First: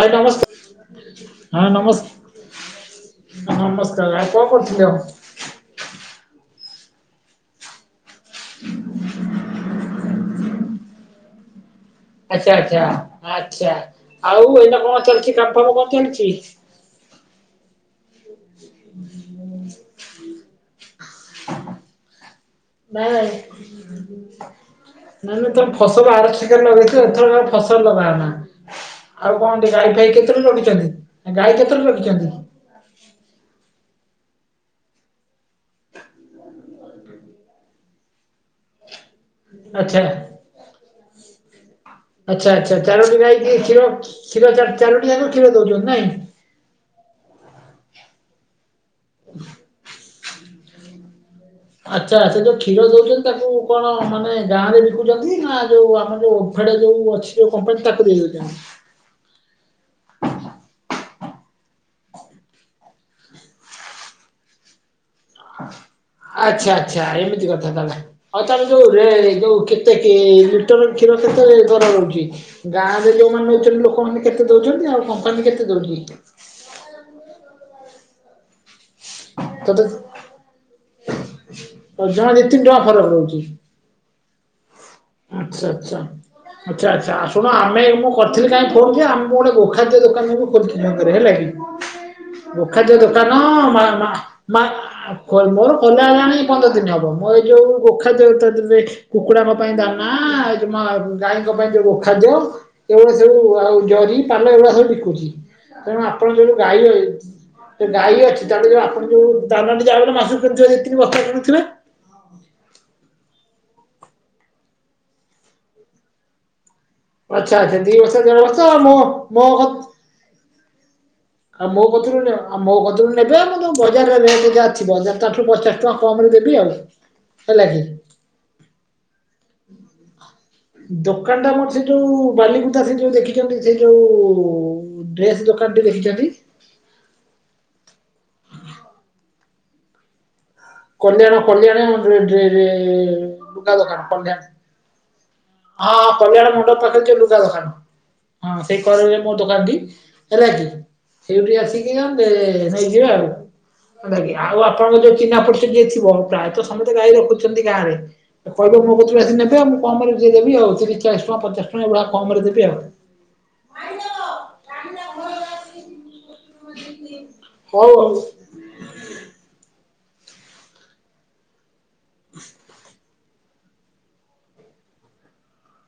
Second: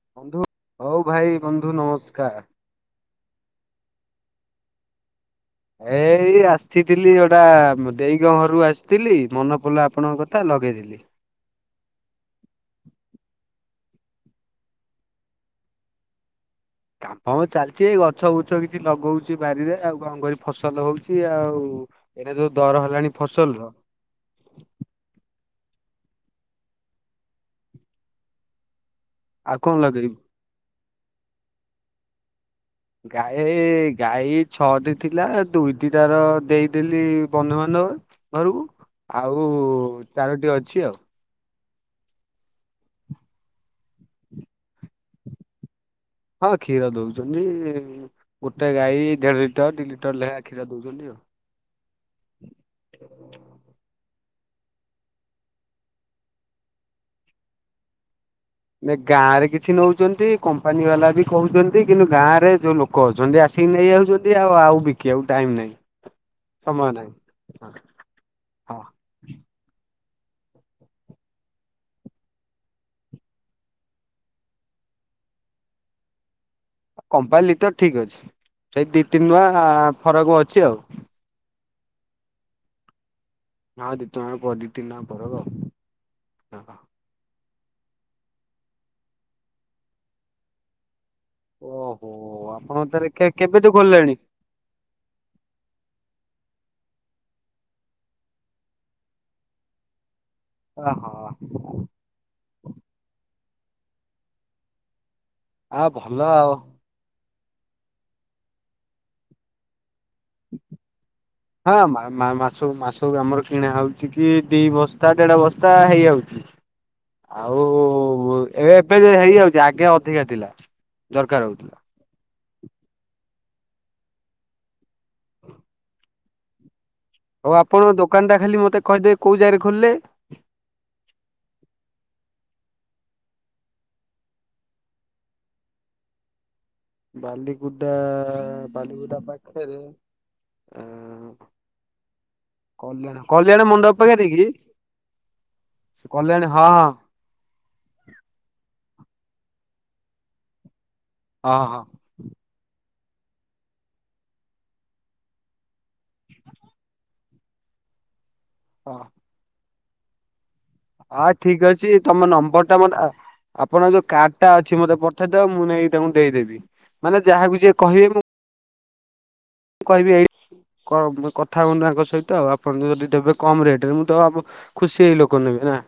ଭାଇ ନମସ୍କାର ହଉ ଭାଇ ବନ୍ଧୁ ନମସ୍କାର। ନମସ୍କାର ଆ କଣ କରୁଥିଲେ ଆଉ? ଏଇ ଆସିଥିଲି ଯଉଟା ଦେଇଙ୍କ ଘରୁ ଆସିଥିଲି ମନ ପଡିଲ ଆପଣଙ୍କ କଥା ଲଗେଇଦେଲି। ଆଚ୍ଛା ଆଚ୍ଛା ଆଚ୍ଛା ଆଉ ଏଇନା କଣ ଚାଲିଚି କାମଫାମ କଣ ଚାଲିଚି? ହଁ ଚାଲିଚି ଏଇ ଗଛ ବୁଛ କିଛି ଲଗଉଡ଼ି ବାରିରେ ଆଉ କଣ କରି ଫସଲ ହଉଚି ଆଉ ଏ ଯଉ ଦର ନାଁ ହେଲାଣି ଫସଲର ନାଇଁ। ଏବେ ତ ଫସଲ ଆର ସେ କଟରେ ଲଗେଇଛୁ ଏଥର କାଳେ ଫସଲ ଲଗା ନା। ଆଉ କଣ ଟିକେ ଗାଈ ଫାଇ କେତୋଟି ରଖିଛନ୍ତି ଗାଈ କେତେଟି ରଖିଛନ୍ତି? ଗାଈ ଗାଈ ଛଅଟି ଥିଲା ଦୁଇଟି ତାର ଦେଇଦେଲି ବନ୍ଧୁବାନ୍ଧବ। ଘରକୁ ଆଉ ଆଚ୍ଛା ଚାରୋଟି ଅଛି ଆଉ। ଆଚ୍ଛା ଆଚ୍ଛା ଚାରଟି ଗାଇ କି କ୍ଷର କ୍ଷୀର ଚାରି ଚାରଟି ଯାଙ୍କ କ୍ଷୀର ଦଉଛନ୍ତି ନାଇଁ। ହଁ କ୍ଷୀର ଦଉଚ଼ନ୍ତି ଗୋଟେ ଗାଈ ଦେଢ ଲିଟର ଦି ଲିଟର ଲେଖାଁ କ୍ଷୀର ଦଉଚ଼ନ୍ତି ଆଉ। ଆଚ୍ଛା ଆଚ୍ଛା ସେ ଯୋଉ କ୍ଷୀର ଦଉଚ଼ନ୍ତି ତାକୁ କଣ ମାନେ ଗାଁ ରେ ବିକୁଚ଼ନ୍ତି ନା ଯୋଉ ଆମର ଯୋଉ ଓ ମ୍ପଡ଼ ଯୋଉ ଅଛି ଯୋଉ କମ୍ପାନି ତାକୁ ଦେଇ ଦେଉଛନ୍ତି? ନା ଗାଁ ରେ କିଛି ନଉଚ଼ନ୍ତି କମ୍ପାନୀ ବାଲା ବି କଉଚ଼ନ୍ତି କିନ୍ତୁ ଗାଁ ରେ ଯୋଉ ଲୋକ କହୁଛନ୍ତି ଆସିକି ନେଇଯାଉଚ଼ନ୍ତି ଆଉ ଆଉ ବି ଆଚ୍ଛା ଆଚ୍ଛା ନାହିଁ। ଏମିତି କଥା ତାହେଲେ। ଆଉ ତାର ହଁ ଯୋଉ ରେ ଯୋଉ କେତେ ଲିଟର କ୍ଷୀର କେତେ ଦର ରହୁଚି। ଗାଁ ରେ ଯୋଉମାନେ ନଉଛନ୍ତି ଲୋକମାନେ କେତେ ଦଉଚନ୍ତି ଆଉ କମ୍ପାନୀ କେତେ ଦଉଚି? କମ୍ପାନୀ ଲିଟର ଠିକ୍ ଅଛି ସେଇ ଦି ତିନି ଟଙ୍କା ଫରକ ଅଛି ଆଉ। ବଜାରରେ ତିନି ଟଙ୍କା ଫରକ ରଉଛି। ହଁ ଦିଟଙ୍କା ବଢି ତିନି ଟଙ୍କା। ଫରକ ଆଉ। ଆଚ୍ଛା ଆଚ୍ଛା। ଆଚ୍ଛା ଆ ଶୁଣ ଆମେ ମୁଁ କରିଥିଲି କାହିଁ ଫୋନ କି ଆମକୁ ଗୋଟେ ଗୋଖାଦ୍ୟ ଦୋକାନକୁ ଖୋଲିଛି ଛକରେହେଲେ ଓହୋ ଆପଣ ଗୋଖାଦ୍ୟ ତାହେଲେ କେ ଦୋକାନ କେବେଠୁ ମା ମା ଖୋଲିଲେଣି ମା ମୋର ଖୋଲା ହେଲାଣି ପନ୍ଦର ଦିନ ହବ ମୋ ଏଇ ଯୋଉ ଗୋଖାଦ୍ୟ ଯଉ ଦେଇ କୁକୁଡାଙ୍କ ଦାନା ଗାଈଙ୍କ ପାଇଁ ଓହୋ। ଯୋଉ ଖାଦ୍ୟ ଏଭଡ଼ାସବୁ ଆଉ ଜରି ପାନ ଏଇଭଳିଆ ସବୁ ବିକୁଛି। ତେଣୁ ଆଉ ଗାଇ ରହିବେ। ଗାଈ ଅଛି ଚା ଆପଣ ଯୋଉ ଦାନା ମାସକୁ ଯେତିକି ବସ୍ତା କିଣୁଥିବେ। ହଁ ମାସ ମାସ ଆମର କିଣା ହଉଛି କି ଦି ବସ୍ତା ଦେଢ଼ ବସ୍ତା ହେଇଯାଉଚି। ଆଚ୍ଛା ଆଚ୍ଛା ଦୁଇ ବସ୍ତା ଦେଢ ବସ୍ତା ଏବେ ମୋ ଏବେ ମୋ ହେଇଯାଉଛି ଆଗେ ଅଧିକା ଥିଲା ଦରକାର ହଉଥିଲା। କୋଉଥରୁ ନିଅ ଆଉ ମୋ କତରୁ ନେବେ ଆଉ ତ ବଜାରରେ ରେଟ୍ ଯାହା ଥିବ ତାଠାରୁ ପଚାଶ ଟଙ୍କା କମରେ ଦେବି ଆଉ। [inaudible] ଆଉ କି। ଆପଣ ଦୋକାନଟା ଖାଲି ମୋତେ କହିଦେବେ କଉ ଜାଗାରେ ଖୋଲିଲେ? ଦୋକାନ ଟା ମର ସେ ଯୋଉ ବାଲିକୁୁଦା ସେ ଯୋଉ ଦେଖିଛନ୍ତି ସେ ଯୋଉ ଡ୍ରେସ ଦୋକାନ ଟି ଦେଖିଛ ବାଲିକୁଦା ବାଲିକୁଦା ପାଖରେ? ଆଁ କଲ୍ୟାଣ କଲ୍ୟାଣ ରେ ରେ କଲ୍ୟାଣ କଲ୍ୟାଣ ଲୁଗା ମଣ୍ଡପ ଦୋକାନ ପାଖରେ କଲ୍ୟାଣ। କି? ହଁ ସେ କଲ୍ୟାଣୀ କଲ୍ୟାଣ ହଁ ମଣ୍ଡପ ହଁ ପାଖରେ ଯଉ ଲୁଗା ଦୋକାନ। ହଁ ସେଇ କରରେ ମୋ ଦୋକାନଟି ହେଲାକି ସେଇଠି ହଁ ଆସି ହଁ ନିଅ ଏ ନେଇଯିବେ ଆଉ ଆଉ ଆପଣଙ୍କ ଯୋଉ ଚିହ୍ନା ପଡି ଯିଏ ଥିବ ପ୍ରାୟତଃ ସମସ୍ତେ ଗାଈ ରଖୁଛନ୍ତି ଗାଁରେ କହିବ ମୋ ହଁ କୋତୁରୁ ଆସି ନେବେ ଆ କମରେ ଯେ ଦେବି ଆଉ। ଚାଳିଶ ହଁ ଟଙ୍କା ଠିକ୍ ପଚାଶ ଟଙ୍କା ଅଛି ଏଇଭଳିଆ ତମ କମରେ ଦେବି ନମ୍ବର ଆଉ। ଟା ମତେ ଆପଣଙ୍କ ଯୋଉ କାର୍ଡ ଟା ଅଛି ମତେ ପଠେଇ ଦେବେ ମୁଁ ନେଇକି ତାଙ୍କୁ ଦେଇଦେବି ମାନେ ଯାହାକୁ ଯିଏ ହଉ କହିବେ ଆଉ ମୁଁ ମୁଁ କହିବି ଏଇ କଥା ହୋଉନ ଆଙ୍କ ସହିତ ଆଉ ଆପଣଙ୍କୁ ଯଦି ଦେବେ କମ୍ ରେଟରେ ମୁଁ ତ ଖୁସି ହେଇ ଲୋକ ନେବେ ନା।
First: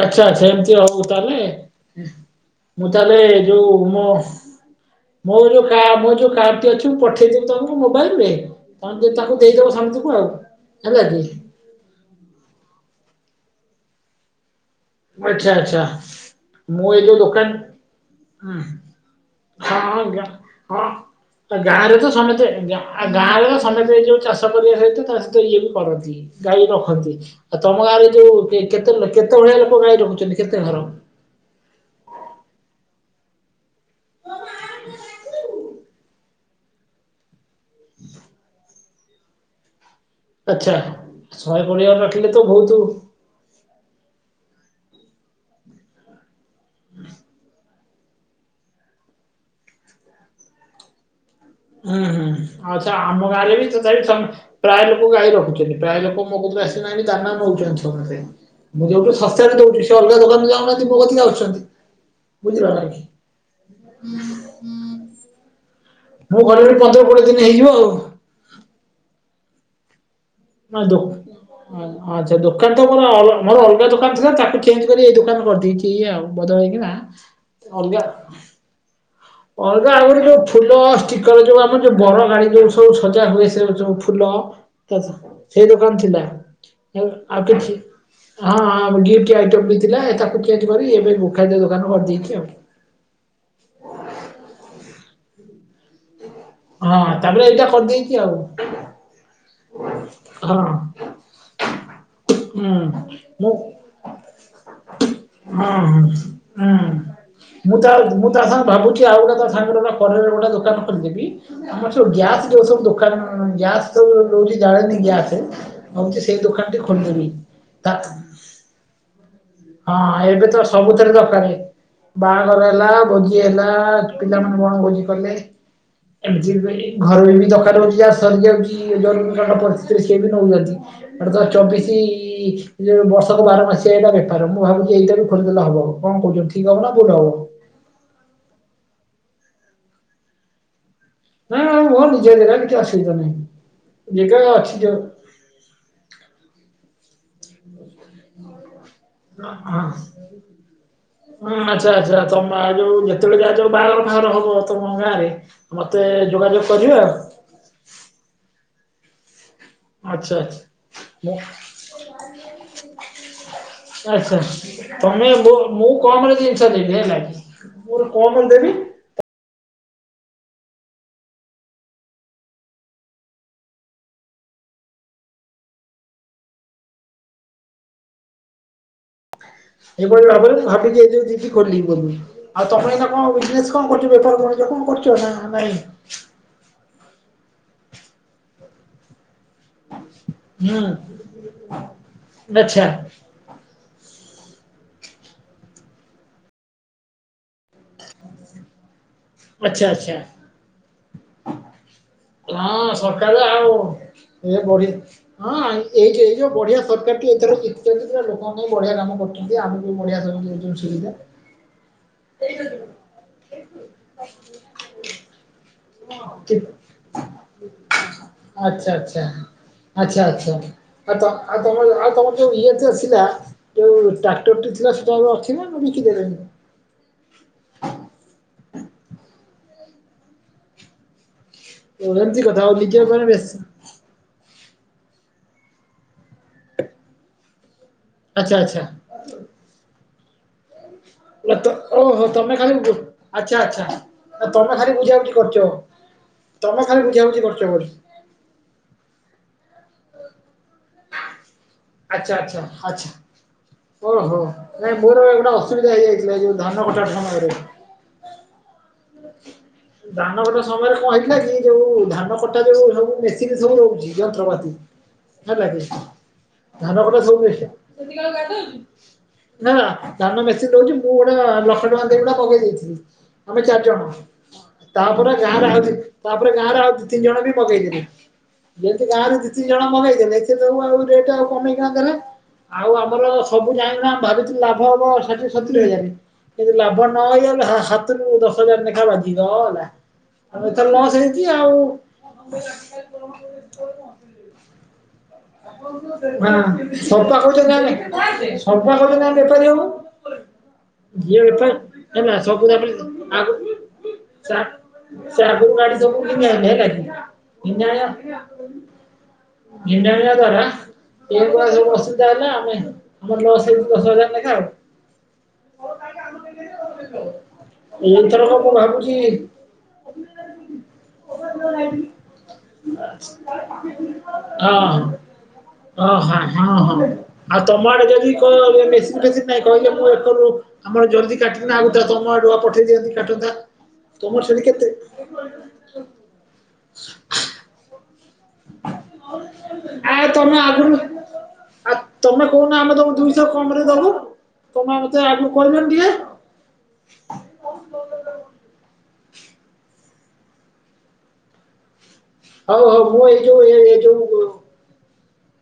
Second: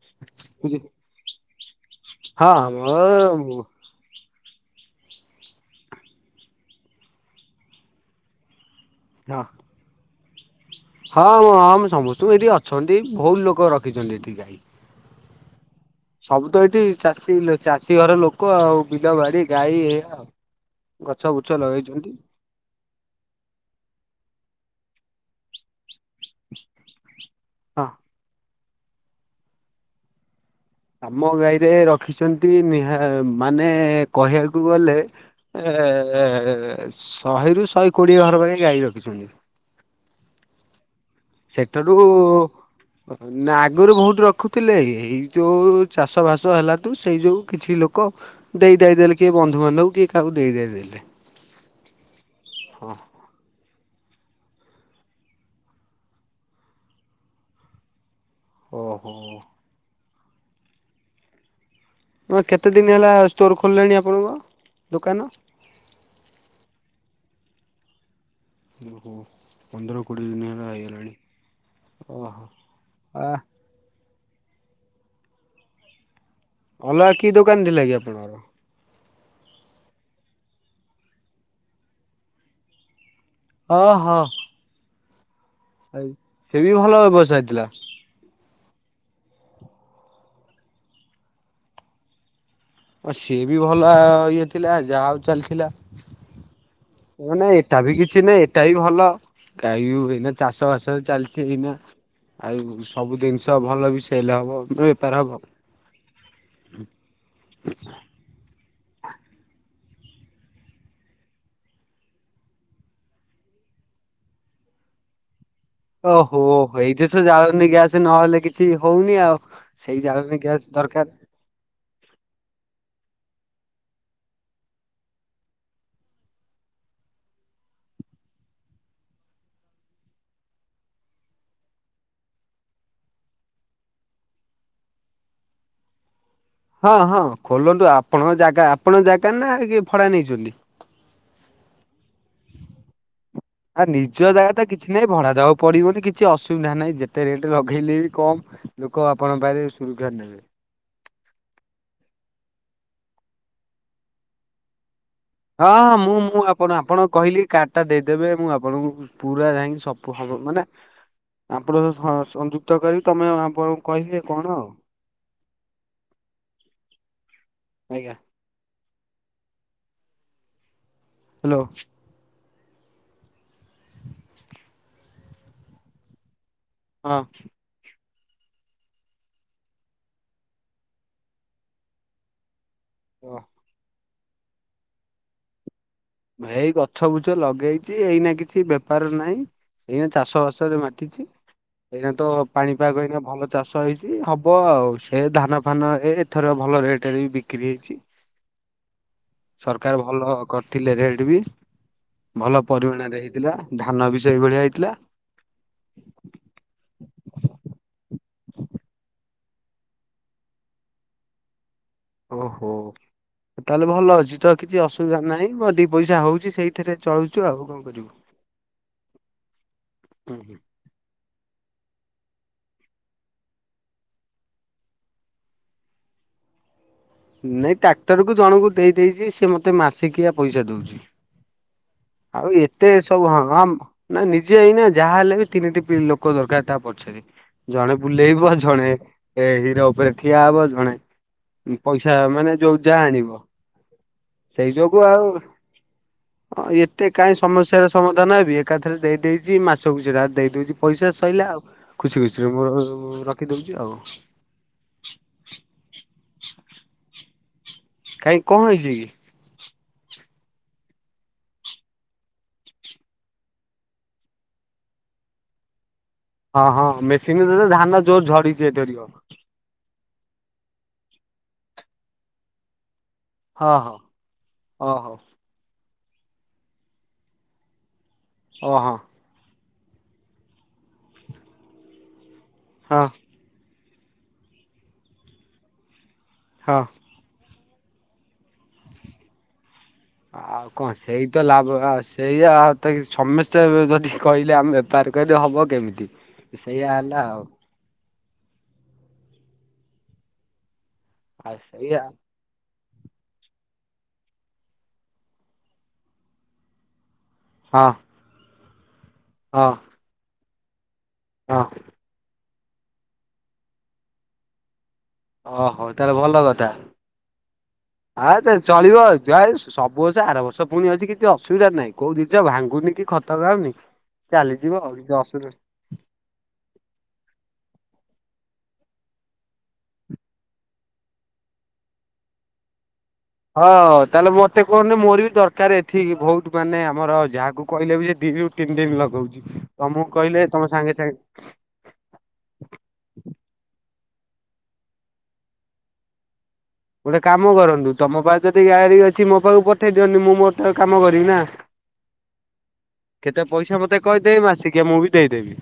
ଆଚ୍ଛା ସେମିତି ହୋଉ ତାହେଲେ ହଁ ମୁଁ ତାହେଲେ ମୋ ଯୋଉ ମୋ ମୋର କା ଯୋଉ କାର୍ ଟି ଅଛି ମୁଁ ପଠେଇଦବି ତମକୁ ମୋବାଇଲି ରେ? ତାକୁ ହଁ ଦେଇଦବ ସମତିକି ଆଉ। ହେଲା କି ହଁ ଅ ହଁ ସମସ୍ତଙ୍କୁ ଏଠି ଅଛନ୍ତି ବୋହୁତୁ ଲୋକ ରଖିଛନ୍ତି ଏଠି ଗାଈ। ଆଚ୍ଛା ଆଚ୍ଛା। ସବୁ ତ ଏଇଠି ମୁଁ ଏଇ ଯୋଉ ଚାଷୀ ଦୋକାନ ଚାଷୀ ଘର ଲୋକ ଆଉ ବିଲ ବାଡି ହଁ ଗାଈ ହଁ ଏଇଆ ଗା ଆଉ। ହଁ ତ ଗାଁରେ ତ ସମତେ ଗାଁ ଆଉ ଗାଁରେ ସମସ୍ତେ ଏ ଯୋଉ ଚାଷ କରିବା ସହିତ ତା ସହିତ ଇଏ ବି କରନ୍ତି ଗାଈ ରଖନ୍ତି ଆଉ ହଁ ତମ ଗାଁରେ ଯୋଉ କେତେ କେତେ ଭଳିଆ ଲୋକ ଗାଈ ରଖୁଛନ୍ତି କେତେ ଘର? ଆମ ଗାଈରେ ରଖିଛନ୍ତି ନିହା ମାନେ କହିବାକୁ ଗଲେ ଏ - ଏ - ଏ ଶହେରୁ ଶହେ କୋଡ଼ିଏ ଘର ପାଇଁ ଘର ଗାଈ ରଖିଛନ୍ତି। ଆଚ୍ଛା ଶହେ କୋଡିଏ ସେଠାରୁ ଘରେ ରଖିଲେ ତ ବୋହୁତୁ ନା ଆଗରୁ ବହୁତୁ ରଖୁଥିଲେ ଏଇ ଯୋଉ ଚାଷବାସ ହେଲା ଠୁ ସେଇ ଯୋଉ କିଛି ଲୋକ ଦେଇ ଦୁଆ ଦେଲେ କିଏ ବନ୍ଧୁବାନ୍ଧବଙ୍କୁ କିଏ କାହାକୁ ଦେଇ ଦୁଆ ଦେଲେ। ହୁଁ ହୁଁ ଆଉ ସେ ହଁ ଆମ ଗାଈ [unintelligible] ପ୍ରାୟେ ଲୋକ ଗାଈ ରଖୁଛନ୍ତି ପ୍ରାୟେ ଲୋକ ମୋ କତୁରୁ ଆସିନାହାଁନ୍ତି ଦାନା ନୋଉଛନ୍ତି ସମସ୍ତେ। ମୁଁ ଯୋଉଠୁ ଓହୋ। ଶସ୍ତା ଦୋଉଛି ସେ ଅଲଗା ଦୋକାନରେ ଯାଉନାହାନ୍ତି ମୋ କତିକି ଆସୁଛନ୍ତି। ତମେ ବୁଝିଲ କେତେ ନା ଦିନ କି। ହେଲା ଷ୍ଟୋର ଖୋଲିଲାଣି ଆପଣଙ୍କ ଦୋକାନ? ମୁଁ ଘରେ ଘଡି ପନ୍ଦର କୋଡିଏ ଦିନ ହେଇଯିବ ଆଉ। ଓହୋ ପନ୍ଦର କୋଡ଼ିଏ ଦିନେ ନାଦୋ ହଁ ଆଚ୍ଛା ଦୋକାନ ତ ଆ ମର ମୋର ଅଲଗା ଦୋ ଥିଲା ତାକୁ ଚେଞ୍ଜ କରି ଏଇ ଦୋକାନ କରିଦେଇଛି ଆଉ ବଦଳ ହେଇକି ନା ଅଲଗା କି ଦୋକାନ ଥିଲା କି ଅଲଗା ଆପଣଙ୍କର? ଅଲଗା ଆଉ ଗୋଟେ ଯୋଉ ଫୁଲ ଷ୍ଟିକର ଯୋଉ ଆମର ଯୋଉ ବର ଗାଡି ଯୋଉ ସବୁ ସଜା ହୁଏ ସେଠୁ ହଁ ଯୋଉ ହଁ ଫୁଲ ସେଇ ଦୋକାନ ଥିଲା ସେ ବି ଭଲ ବ୍ୟବସାୟ ଆଉ ଥିଲା। କିଛି ହଁ ଗିଫ୍ଟ ଆଇଟମ୍ ବି ଥିଲା ତାକୁ ଚେଞ୍ଜ କରି ଏବେ ମୁଖାଦ ଦୋକାନକୁ କରିଦେଇକି ଆଉ ସିଏ ବି ଭଲ ଇଏ ଥିଲା ଯାହା ଆଉ ଚାଲିଥିଲା। ହଁ ମୁଁ ତାପରେ କହିଲି ଏଇଟା ବି କରିଦେଇଛି କିଛି ଆଉ ନାହିଁ ଏଇଟା ବି ଭଲ। ଗାଈ ଏଇନା ହଁ ଚାଷ ବାସ ଚାଲିଛି ଏଇନା। ହୁଁ ଆଉ ସବୁ ମୁଁ ଜିନିଷ ଭଲ ବି ସେଲ୍ ହବ ଆଉ ବେପାର ହବ ହଁ ହୁଁ। ମୁଁ ତା ମୁଁ ତା ସାଙ୍ଗେ ଭାବୁଛି ଆଉ ଗୋଟେ ତା ସାଙ୍ଗରେ ପରେ ଗୋଟେ ଦୋକାନ ଖୋଲିଦେବି, ଆମର ସୁ ଗ୍ୟାସ ଯୋଉ ସବୁ ଦୋକାନ ଗ୍ୟାସ୍ ସବୁ ରହୁଛି ଜାଲେଣି ଗ୍ୟାସ ଓହୋ ଓହୋ ଏଇଥିସେ ଯାଉନି ତା ଗ୍ୟାସ ନହେଲେ କିଛି ହୋଉନି ଆଉ। ସେଇ ହଁ ଜାଳେନୀ ଏବେ ଗ୍ୟାସ ତ ଦରକାର। ସବୁଥିରେ ଦରକାରେ। ବାହାଘର ହେଲା ଭୋଜି ହେଲା ପିଲାମାନେ କଣ ଭୋଜି କଲେ ଏମିତି ଘରେ ଦରକାର ହୋଉଛି ଯାହା ସରିଯାଉଛି ଜରୁରୀ ପରିସ୍ଥିତିରେ ସିଏ ବି ନୋଉନାହାନ୍ତି। ଏଟେ ତ ଚବିଶି ବର୍ଷ ତ ବାରମାସି ହେଇଲା ବେ ମୁଁ ଭାବଛି ଏଇଟା ବି ଖୋଲିଦେଲେ ହବ କଣ କହୁଛନ୍ତି? ଠିକ୍ ହବ ନା ହଁ ଭୁଲ ହଁ ହବ? ଖୋଲନ୍ତୁ ଆପଣଙ୍କ ଜାଗା ଆପଣଙ୍କ ଜାଗା ନା କି ଭଡ଼ା ନେଇଛନ୍ତି? ନାଁ ମୋର ନିଜେ ଘର କିଛି ଅସୁବିଧା ନାହିଁ। ଆ ନିଜ ଜାଗା ତ ଅଛି କିଛି ଯୋଉ ନାଇଁ ଭଡାବାକୁ ପଡିବନି କିଛି ଅସୁବିଧା ନାହିଁ ଯେ ତେ ରେଟ୍ ଲଗାଇଲେ ବି କମ୍ ଲୋକ ଆପଣଙ୍କ ପାଖେ ହଁ। ସୁରକ୍ଷାରେ ନେବେ। ହଁ ଆଚ୍ଛା ଆଚ୍ଛା ତମ ଯୋଉ ଯେତେବେଳେ ଯାହା ଯୋଉ ବାହାର ବାହାର ହବ ତମ ଗାଁ ରେ ହଁ ହଁ ମୁଁ ମୁଁ ଆପଣ ଆପଣ କହିଲି କାର୍ଡ ଟା ଦେଇଦେବେ ମୁଁ ଆପଣଙ୍କୁ ପୁରା ଯାଇକି ସୁ ସବୁ ଆଚ୍ଛା ହବ ଆଚ୍ଛା। ମାନେ ମୁଁ ଆପଣ ସଂଯୁକ୍ତ କରିବି ତମେ ଆପଣଙ୍କୁ କହିବେ ଆଚ୍ଛା କଣ ଆଉ ତମେ ମୁଁ ମୁଁ କମ୍ ରେ ଜିନିଷ ଦେବି ହେଲା କି ଆଜ୍ଞା। କଣ କଣ ଦେବି? ହ୍ୟାଲୋ। ହଁ। ଏଇଭଳି ଭାବରେ ଭାବିକି ଆଇଚି ଯିବି ଖୋଲିବି ବୋଲି। ଆଉ ତମର ଏନା କଣ ହଁ। ବିଯିନେଶ କଣ କରୁ ବେପାର ବଣିଜ କଣ କରିଚ ନା ନାଇଁ? ଏଇ ଗଛ ବୁଛ ଲଗେଇଛି ଏଇନା କିଛି ବେପାର ନାହିଁ। ଏଇନା ଚାଷ ବାସରେ ହୁଁ ମାତିିଛି ଏଇନା ତ ଆଚ୍ଛା ପାଣିପାଗ ଏଇନା ଭଲ ଚାଷ ହେଇଛି ହବ ଆଉ ସେ ଧାନ ଫାନ ଏ ଏଥର ଭଲ ରେଟରେ ବି ବିକ କ୍ରୀ ହେଇଛି। ଆଚ୍ଛା ସରକାର ଆଚ୍ଛା ଭଲ କରିଥିଲେ ରେଟ ବି। ଭଲ ହଁ ପରିମାଣରେ ସକାଳେ ହେଇଥିଲା ଧାନ ବି ସେଇଭଳିଆ ହେଇଥିଲା। ହାଁ ଏଇଠି ଏଇ ଯୋଉ ବଢିଆ ସରକାର ଏଥର ଜିତିଛନ୍ତି ଲୋକଙ୍କ ପାଇଁ ବଢିଆ କାମ କରୁଛନ୍ତି। ଶେନ୍ତି ଆମକୁ ବି ବଢିଆ ସବୁ ଦେଉଛନ୍ତି ସୁବିଧା। ଓହୋ ତାହେଲେ ଭଲ ଅଛି ତ କିଛି ଅସୁବିଧା ନାହିଁ। [unintelligible] ପଇସା ହେଉଛି ସେଇଥିରେ ଚଳୁଛୁ ଆଉ କଣ କରିବୁ। ଆଛା ଆଚ୍ଛା ଆଛା ହୁଁ ଆଚ୍ଛା। ହୁଁ। ଆଉ ତମ ଆଉ ତମର ଯୋଉ ଇଏଥେ ଆସିଲା ଯୋଉ ଟ୍ରାକ୍ଟର ଟି ଥିଲା ଛୁଆବେଳୁ ଅଛି ନା ବିକି ଦେଲେଣି? ନାଇଁ ଟ୍ରାକ୍ଟର କୁ ଜଣଙ୍କୁ ଦେଇ ଦେଇଛି ସେ ମତେ ମାସିକିଆ ପଇସା ଦଉଛି। ଓ ଏମିତି ଆଉ କଥା ଏତେ ନିଜ ଉପରେ ସବୁ ହଁ ବେଶୀ ହମ ନା ନିଜେ ଏଇନା ଯାହା ହେଲେ ବି ତିନିଟିପି ଲୋକ ଦରକାର ତା ପଛରେ। ଜଣେ ବୁଲେଇବ ଆଚ୍ଛା ଆଚ୍ଛା। ଜଣେ ଏ ହିର ଉପରେ ଠିଆ ହବ ଜଣେ ପଇସା ଓହୋ ମାନେ ତମେ ଖାଲି ଯୋଉ ଯାହା ଆଣିବ ଆଚ୍ଛା ଆଚ୍ଛା ସେଇ ତମେ ଖାଲି ଯୋଗୁ ବୁଝାବୁଝି କରୁଚ ତମ ଖାଲି ତେ କାଇଁ ସମସ୍ୟାର ସମଦ ଧ ନେବି ଏକାଥରେ ଦେଇଦେଇଚି ମାସକୁ ସିଏ ତାର ଦେଇଦଉଚି ପଇସା ସଇିଲା ଆଉ। ଖୁସି ଆଚ୍ଛା ଖୁସିରେ ଆଚ୍ଛା ମୋର ଆଚ୍ଛା। ରଖିଦୋଉଛି ଆଉ। ଓହୋ ନାଇଁ ମୋର ଗୋଟେ ଅସୁବିଧା ହେଇଯାଇଥିଲା ଯୋଉ ଧାନ କଟା ସମୟରେ। କାଇଁ କଣ ହେଇଛି କି? [inaudible] ଧାନ କଟା ସମୟରେ କଣ ହେଇଥିଲା କି ଯୋଉ ଧାନ କଟା ଯୋଉ ସବୁ ମେସିନ୍ ସବୁ ଯନ୍ତ୍ରପାତି ହେଲାକି ଧନ ହଁ ହଁ ଧାନକଟା ମେସିନ ସବୁଠୁ ରେ ଧାନ ଜୋର ଝଡିଛି ବେଷ୍ଟ। ଏଥରିକ ନା ନା ଧାନ ମେସିନ ଦୋଉଛି। ମୁଁ ଗୋଟେ ଲକ୍ଷ ଟଙ୍କା ଦେଇକି ଗୋଟା ପକେଇ ଦେଇଥିଲି ଆମେ ହଁ ଚାରି ହଁ ଜଣ ଓ ହଉ ତାପରେ ଗାଁରେ ଆଉ ଦି ତିନି ତାପରେ ଗାଁ ରେ ଆଉ ଦି ତିନି ଜଣ ବି ମଗେଇଦେଲେ। ଓ ହଁ ଯେମିତି ଗାଁରେ ଦି ତିିନି ଜଣ ମଗେଇ ଦେଲେ ସେ ସବୁ ଆଉ ରେଟ୍ ଆଉ କମେଇଥାନ୍ତେ ନା। ଆଉ ହଁ ଆମର ସବୁ ଗାଡ଼ି ଗୁଡା ବହୁତ ଲାଭ ହବ ଷାଠିଏ ସତୁରରି ହଜାର କିନ୍ତୁ ହଁ। ଲାଭ ନହେଲେ ଆମେ ହା ହାତରୁ ଦଶ ହଜାର ନଖେ ବାଜିଗଲା। ଆଉ ଏଥର କଣ ଲସ୍ ସେଇ ହେଇଛି ତ ଆଉ। ହଁ ଲାଭ ସେଇଆ ତ ସମସ୍ତେ ଯଦି କହିଲେ ଆମେ ତାରିକରେ ହବ କେମିତି ସେଇଆ ହେଲା ଆଉ। ସବୁ ପା କହୁଚନ୍ତି ଆମେ ବେପାରି ହୋ। ଯିଏ ଆଉ ଯେତେ ସେଇଆ [unintelligible] ସେ ଆଗକୁ ଗାଡି ସବୁ ମେନଣ୍ଢେଇଲା କିଏ କିନ୍ତି ହଁ ଜାଣିବା? ହଁ। ଏହା ଦ୍ଵାରା ଏ ହଁ ଭଳିଆ ସବୁ ଅସୁବିଧା ହେଲା ଆମେ ମୋର ଲସ୍ ହେଇଛି ଦଶହଜାରେ ନେଖା ଆଉ। ଓହୋ ତାହେଲେ ଭଲ କଥା। [unintelligible] ଆଏ ତ ମୁଁ ଚଳିବ ଭାବୁଛି ଯ ସବୁ ବର୍ଷ ଆର ବର୍ଷ ପୁଣି ଅଛି କିଛି ଅସୁବିଧା ନାହିଁ କୋଉ ଜିନିଷ ଭାଙ୍ଗୁନି କି ଖ ତ ଯାଉନି ଚାଲିଯିବ ଆଉ କିଛି ଅସୁବିଧା ଓହାଁ ହଁ ହଁ ଆଉ ତମ ଆଡେ ଯଦି କ ଜେ ସି ବି ଫେ ସି ବି ନାହିଁ କହିଲେ ମୁ ଏକରୁ ଆମର ଜଲ୍ଦୀ କାଟିକିନା ଆଗତୁରା ତମ ଆଡୁଆ ପଠେଇ ଦିଅନ୍ତି। କାଟନ୍ତା। ହଁ ତାହେଲେ ତମର ସେଠି ମତେ କେତେ? କୁହନି ମୋର ବି ଦରକାର ଏଥି ବହୁତ ମାନେ ଆମର ଯାହାକୁ କହିଲେ ବି ଦି ଦିନରୁ ତିନି ଦିନ ଲଗଉଛି ତମକୁ କହିଲେ ତମେ ସାଙ୍ଗେ ସାଙ୍ଗେ ଆଉ ତମେ କହୁନା ଆମେ ତମ ଦୁଇଶହ କମରେ ଦବୁ ତମେ ମତେ ଆଗରୁ କହିଲନି ଟିକେ। ଗୋଟେ କାମ କରନ୍ତୁ ତୋମ ପାଖ ଯଦି ଗାଡି ଅଛି ମୋ ପାଖକୁ ପଠେଇ ଦିଅନ୍ତି। ମୁଁ ମୋର ଟା କାମ କରିବି ନା। ହଉ ହଉ ମୁଁ ଏଇ ଯୋଉ ଏଇ ଏଇ ଯୋଉ କିଏ ମୁଁ ବି ଦେଇଦେବି।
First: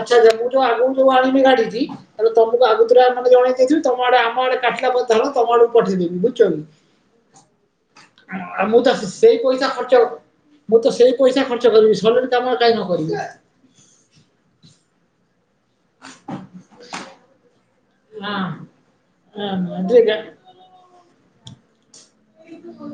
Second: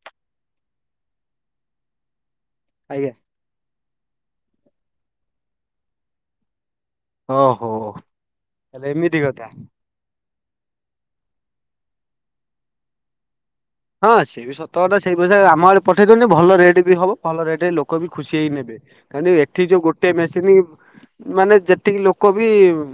ଆଚ୍ଛା, ଆଚ୍ଛା ମୁଁ ଯୋଉ ଆଗକୁ ଯୋଉ ଆଣିମି ଗାଡିଟି ତାପରେ ତୋମକୁ ଆଗୁ ଥୁରିଆ ଆଜ୍ଞା ମାନେ ଜଣେ ଏଇ ଯୋଉ ତମଆଡ଼େ ଆମ ଆଡ଼େ କାଟିଲା ପଥର ତମଆଡ଼କୁ ପଠେଇଦେଲି ବୁଚକି। ଓହୋ ଆଉ ମୁଁ ତାହେଲେ ତାକୁ ଏମିତି ସେଇ କଥା। ପଇସା ଖର୍ଚ୍ଚ ମୁଁ ତ ସେଇ ପଇସା ଖର୍ଚ୍ଚ କରିବି ସଲିଟ କାମ କାଇଁ ନ କରିବି। ହଁ ସିଏ ବି ସତକଥା ସେଇ ପଇସା ଆମ ଆଡ଼େ ପଠେଇ ଦେନେ ଭଲ ରେଟ୍ ବି ହବ। ଭଲ ରେଟ୍ ଏ ଲୋ କ ବି ଖୁସି ହେଇ ନେବେ। କାଇଁ ନା ଏଠି ଯୋଉ ଗୋଟେ ମେସିନି ମାନେ ଯେତିକି ଲୋ କ ବି ଉଁ,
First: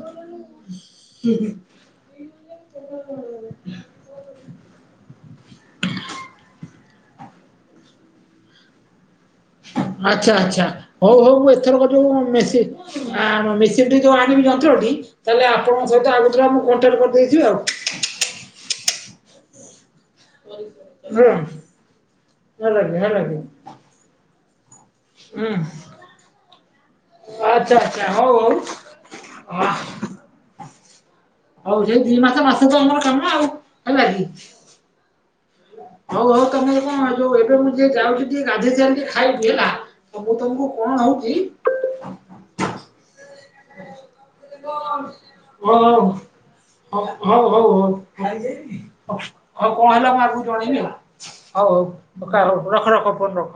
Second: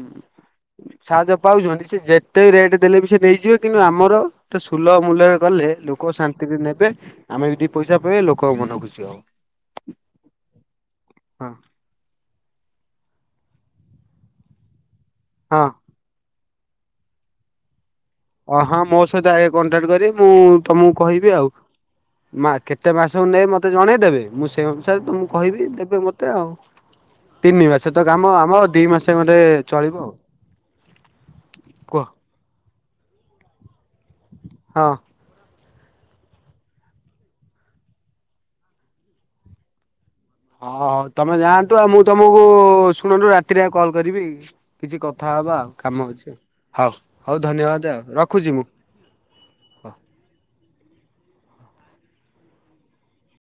ସାହାଯ୍ୟ ପାଉଚନ୍ତି ସେ ଯେ ତେ ବି ରେଟ୍ ଦେଲେ ବି ସେ ନେଇଯିବେ। କିନ୍ତୁ ଆମର ଟେ ସୁଲଭ ମୂଲ୍ୟରେ କଲେ ଲୋକ ଶାନ୍ତିରେ ନେବେ। ଆମେ ବି ଦି ପଇସା ପାଇବା। ଲୋକଙ୍କ ମନ ଖୁସି ହବ। ଆଚ୍ଛା, ଆଚ୍ଛା ହଉ ହଉ ମୁଁ ହଁ ଏଥରକ ଯୋଉ ମେସି ଆ, ମୁଁ ମେସିନ୍ ଯୋଉ ଆଣିବି ଯନ୍ତ୍ରଟି ତାହେଲେ ହଁ। ଆପଣଙ୍କ ସହିତ ଆଗ ଥୁରା ମୁଁ କଣ୍ଟାକ୍ଟ କରିଦେଇଥିବି ଆଉ। ଓ ହଁ ମୋ ସହିତ ଆଗେ କଣ୍ଟାକ୍ଟ କରି ମୁଁ ତୋମକୁ କହିବି ହେଲା ଆଉ। ମା- ହେଲା କି କେତେ ହେଲା ମାସକୁ କି। ନେ ମୋତେ ଜଣେଇଦେବେ। ମୁଁ ସେ ଅନୁ ସାରେ ତ ମୁଁ ହୁଁ କହିବି ଦେବେ ମୋତେ ଆଉ। ତିନି ଆଚ୍ଛା ମାସ ତ ଆଚ୍ଛା ହଉ କାମ ହଉ ଆମ ଦି ମାସେ ଖଣ୍ଡେ ଆ ଚଳିବ। ହଉ ସେଇ କୁହ। ଦି ମାସ ମାସେ ତ ଆମର କାମ ଆଉ। ହେଲା କି? ହଁ। ହଉ ହଉ କାମ ଯେ କଣ ଯୋଉ ଏବେ ମୁଁ ଯିଏ ଯାଉଛି ଟିକେ ଗାଧେଇ ଥାଆନ୍ତି, ଖାଇବି ହେଲା। ତ ମୁଁ ତମକୁ ହଁ କଣ ହଉ ହଉଛି ତୋମେ ଯାଆନ୍ତୁ, ଆଉ ମୁଁ ତୋମକୁ ଶୁଣନ୍ତୁ ରା ତିରେ ଆଉ କଲ୍ କରିବି, କିଛି କଥା ହବା ଓ ଆଉ, ହଉ କାମ ଅଛି ଆଉ। ହଉ ହଉ ଧନ୍ୟବାଦ ଆଉ। ରଖୁଚି ମୁଁ। ହଁ କଣ ହେଲା ମୁଁ ଆଗକୁ ଜଣେଇବି ଆଉ ହଉ ହଉ [unintelligible] ରଖ ରଖ ଫୋନ୍ ରଖ।